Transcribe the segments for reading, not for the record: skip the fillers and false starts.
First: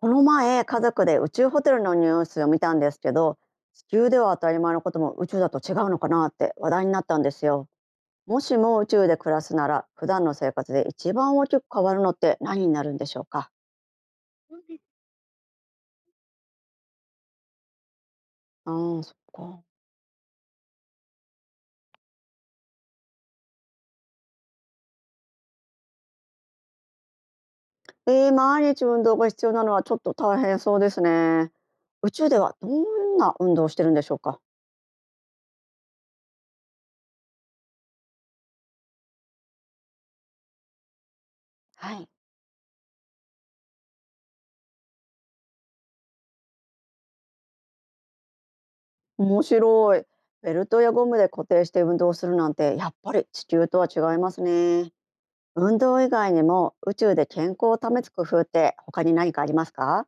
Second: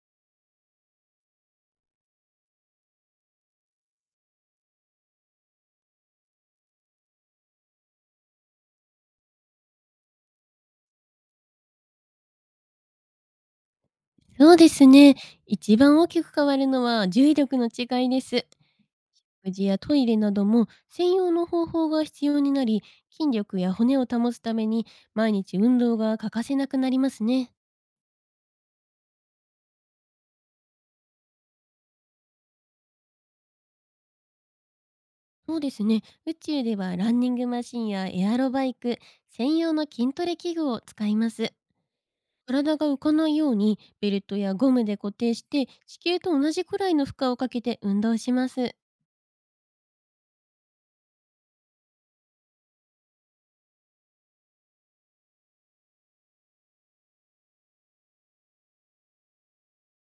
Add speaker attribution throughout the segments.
Speaker 1: この前、家族で宇宙ホテルのニュースを見たんですけど、地球では当たり前のことも宇宙だと違うのかなって話題になったんですよ。もしも宇宙で暮らすなら、普段の生活で一番大きく変わるのって何になるんでしょうか。
Speaker 2: そうですね。一番大きく変わるのは重力の違いです。
Speaker 1: ああ、そっ
Speaker 2: 食事
Speaker 1: か。
Speaker 2: やトイレなども専用の方法が必要になり、筋力や骨を保つために毎日運動が欠かせなくなりますね。
Speaker 1: 毎日運動が必要なのはちょっと大変そうですね。宇宙ではどんな運動をしてるんでしょうか。
Speaker 2: そうですね。宇宙ではランニングマシンやエアロバイク、専用の筋トレ器具を使います。
Speaker 1: はい。
Speaker 2: 体が浮かないようにベルトやゴムで固定して、地球と同じくらいの負荷をかけて運動します。
Speaker 1: 面白い。ベルトやゴムで固定して運動するなんて、やっぱり地球とは違いますね。運動以外にも宇宙で健康を保つ工夫って他に何かありますか？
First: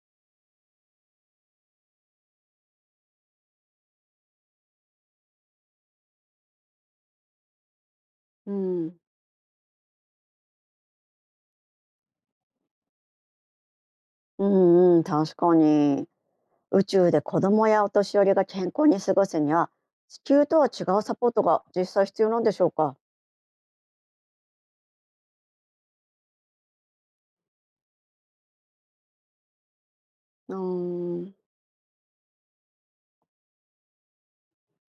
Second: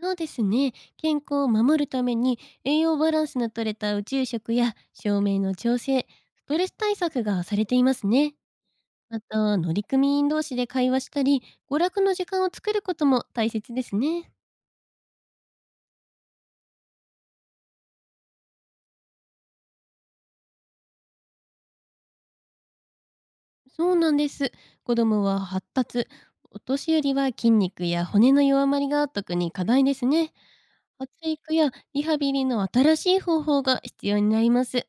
Speaker 2: そうですね。健康を守るために、栄養バランスの取れた宇宙食や照明の調整、ストレス対策がされていますね。
Speaker 1: うん、
Speaker 2: また、乗組員同士で会話したり、娯楽の時間を作ることも大切ですね。
Speaker 1: うんうん、確かに。宇宙で子供やお年寄りが健康に過ごすには、地球とは違うサポートが実際必要なんでしょうか？
Speaker 2: そうなんです。子供は発達、お年寄りは筋肉や骨の弱まりが特に課題ですね。
Speaker 1: う
Speaker 2: 発
Speaker 1: ーん、
Speaker 2: 育やリハビリの新しい方法が必要になります。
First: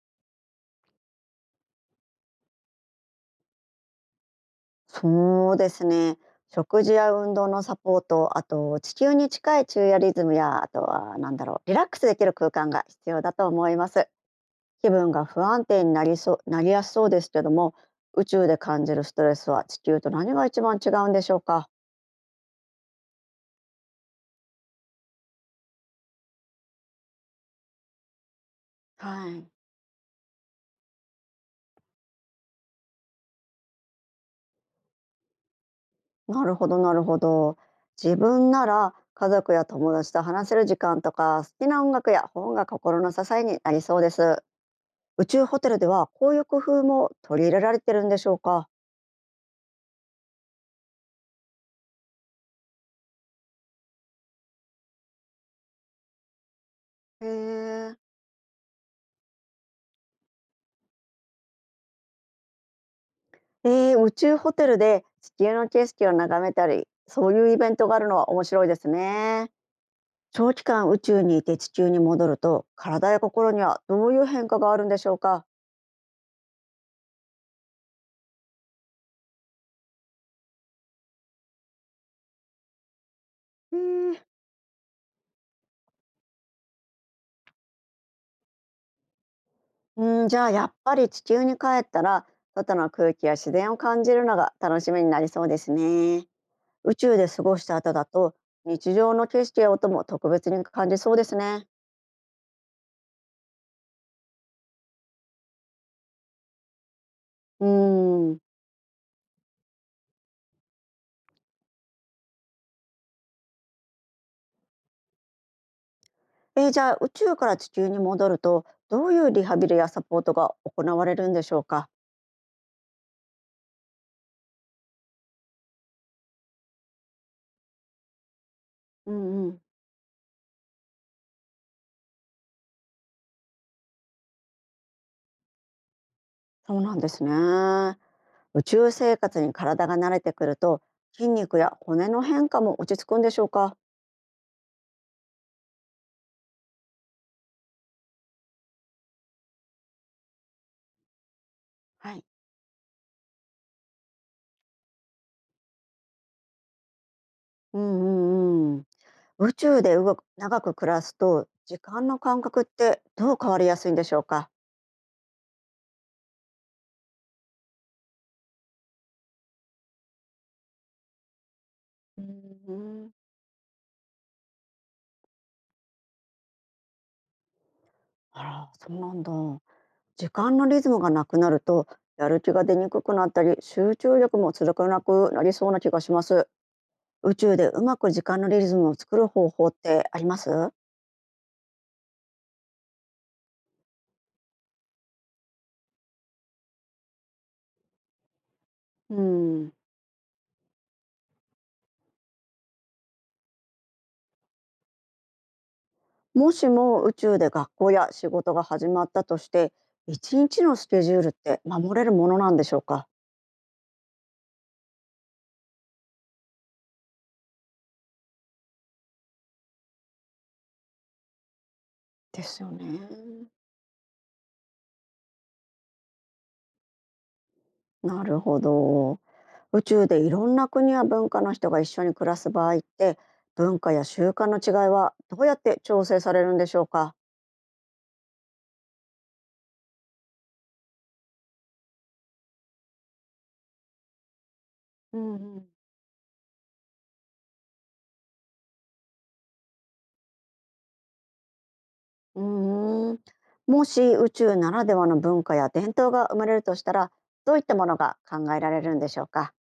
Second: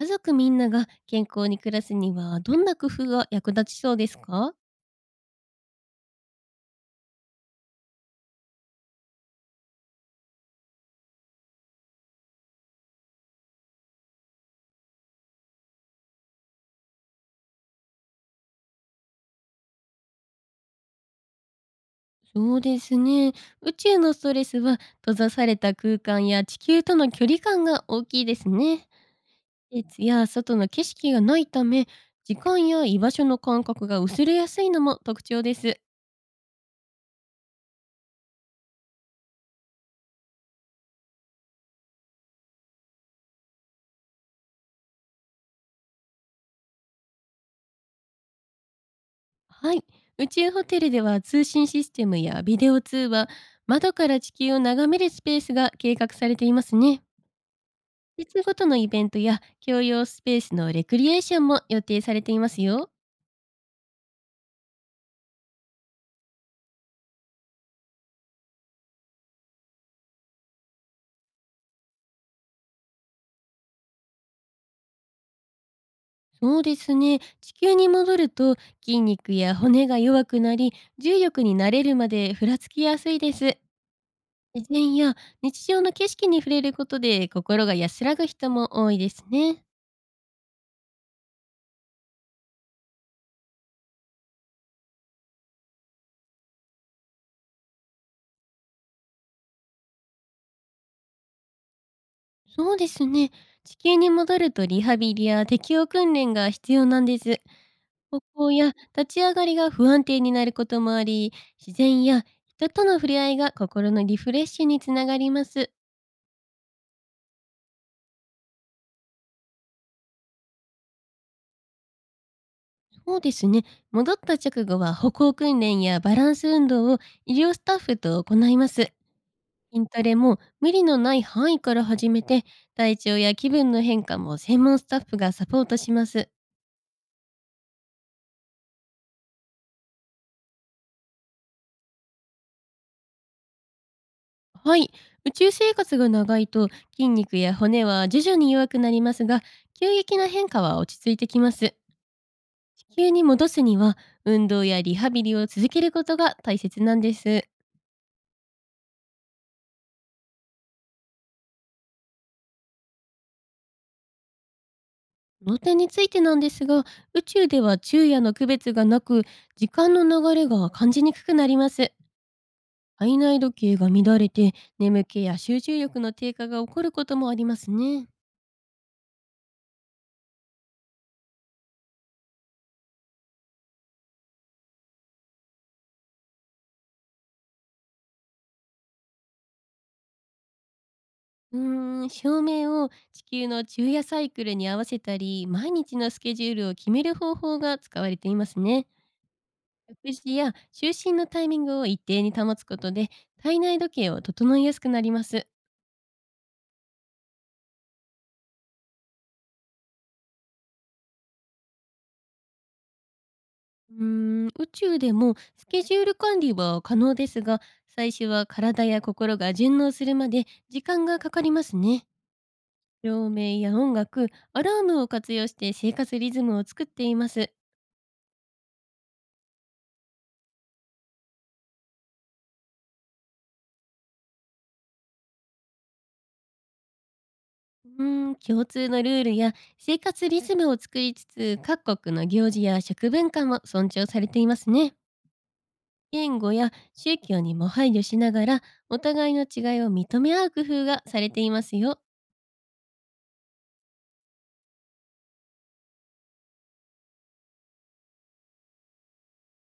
Speaker 2: 家族みんなが健康に暮らすには、どんな工夫が役立ちそうですか？
Speaker 1: そうですね。食事や運動のサポート、あと地球に近い昼夜リズムや、あとは何だろう、リラックスできる空間が必要だと思います。気分が不安定になりそう、なりやすそうですけども、宇宙で感じるストレスは地球と何が一番違うんでしょうか。
Speaker 2: そうですね。宇宙のストレスは、閉ざされた空間や地球との距離感が大きいですね。
Speaker 1: はい。
Speaker 2: 熱や外の景色がないため、時間や居場所の感覚が薄れやすいのも特徴です。
Speaker 1: なるほど、なるほど。自分なら家族や友達と話せる時間とか、好きな音楽や本が心の支えになりそうです。宇宙ホテルではこういう工夫も取り入れられてるんでしょうか。
Speaker 2: はい。宇宙ホテルでは、通信システムやビデオ通話、窓から地球を眺めるスペースが計画されていますね。
Speaker 1: へえ。
Speaker 2: 季節ごとのイベントや共用スペースのレクリエーションも予定されていますよ。
Speaker 1: 宇宙ホテルで地球の景色を眺めたり、そういうイベントがあるのは面白いですね。長期間宇宙にいて地球に戻ると、体や心にはどういう変化があるんでしょうか？
Speaker 2: そうですね。地球に戻ると、筋肉や骨が弱くなり、重力に慣れるまでふらつきやすいです。
Speaker 1: うー。
Speaker 2: 自然や日常の景色に触れることで、心が安らぐ人も多いですね。
Speaker 1: うん、じゃあやっぱり地球に帰ったら、外の空気や自然を感じるのが楽しみになりそうですね。宇宙で過ごした後だと、日常の景色や音も特別に感じそうですね。
Speaker 2: そうですね。地球に戻ると、リハビリや適応訓練が必要なんです。
Speaker 1: う
Speaker 2: 歩
Speaker 1: ん。
Speaker 2: 行や立ち上がりが不安定になることもあり、自然や人との触れ合いが心のリフレッシュにつながります。
Speaker 1: じゃあ宇宙から地球に戻ると、どういうリハビリやサポートが行われるんでしょうか？
Speaker 2: そうですね。戻った直後は、歩行訓練やバランス運動を医療スタッフと行います。
Speaker 1: うんうん。
Speaker 2: 筋トレも無理のない範囲から始めて、体調や気分の変化も専門スタッフがサポートします。
Speaker 1: そうなんですね。宇宙生活に体が慣れてくると、筋肉や骨の変化も落ち着くんでしょうか？
Speaker 2: はい。宇宙生活が長いと、筋肉や骨は徐々に弱くなりますが、急激な変化は落ち着いてきます。
Speaker 1: はい。
Speaker 2: 地球に戻すには、運動やリハビリを続けることが大切なんです。
Speaker 1: うんうんうん。宇宙で動く長く暮らすと、時間の感覚ってどう変わりやすいんでしょうか？
Speaker 2: この点についてなんですが、宇宙では昼夜の区別がなく、時間の流れが感じにくくなります。
Speaker 1: うーん。
Speaker 2: 体内時計が乱れて、眠気や集中力の低下が起こることもありますね。
Speaker 1: あら、そうなんだ。時間のリズムがなくなると、やる気が出にくくなったり集中力も続かなくなりそうな気がします。宇宙でうまく時間のリズムを作る方法ってあります？
Speaker 2: うーん、照明を地球の昼夜サイクルに合わせたり、毎日のスケジュールを決める方法が使われていますね。
Speaker 1: うん。
Speaker 2: 食事や就寝のタイミングを一定に保つことで、体内時計を整えやすくなります。
Speaker 1: もしも宇宙で学校や仕事が始まったとして、一日のスケジュールって守れるものなんでしょうか？
Speaker 2: うーん、宇宙でもスケジュール管理は可能ですが、最初は体や心が順応するまで時間がかかりますね。
Speaker 1: ですよ
Speaker 2: 照
Speaker 1: ね。
Speaker 2: 明や音楽、アラームを活用して生活リズムを作っています。
Speaker 1: なるほど。宇宙でいろんな国や文化の人が一緒に暮らす場合って、文化や習慣の違いはどうやって調整されるんでしょうか？
Speaker 2: うーん、共通のルールや生活リズムを作りつつ、各国の行事や食文化も尊重されていますね。
Speaker 1: うんうん。
Speaker 2: 言語や宗教にも配慮しながら、お互いの違いを認め合う工夫がされていますよ。
Speaker 1: うーん。もし宇宙ならではの文化や伝統が生まれるとしたら、どういったものが考えられるんでしょうか？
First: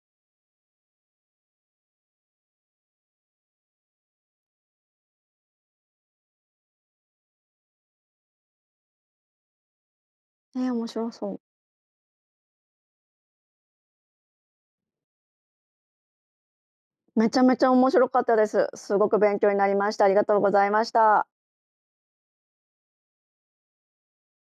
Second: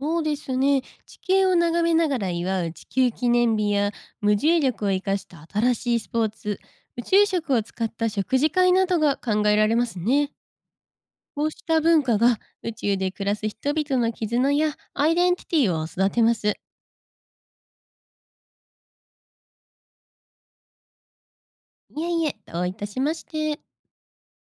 Speaker 2: そうですね。地形を眺めながら祝う地球記念日や、無重力を生かした新しいスポーツ、宇宙食を使った食事会などが考えられますね。
Speaker 1: ええ、面白そう。
Speaker 2: こうした文化が、宇宙で暮らす人々の絆やアイデンティティを育てます。
Speaker 1: めちゃめちゃ面白かったです。すごく勉強になりました。ありがとうございました。
Speaker 2: いえいえ、どういたしまして。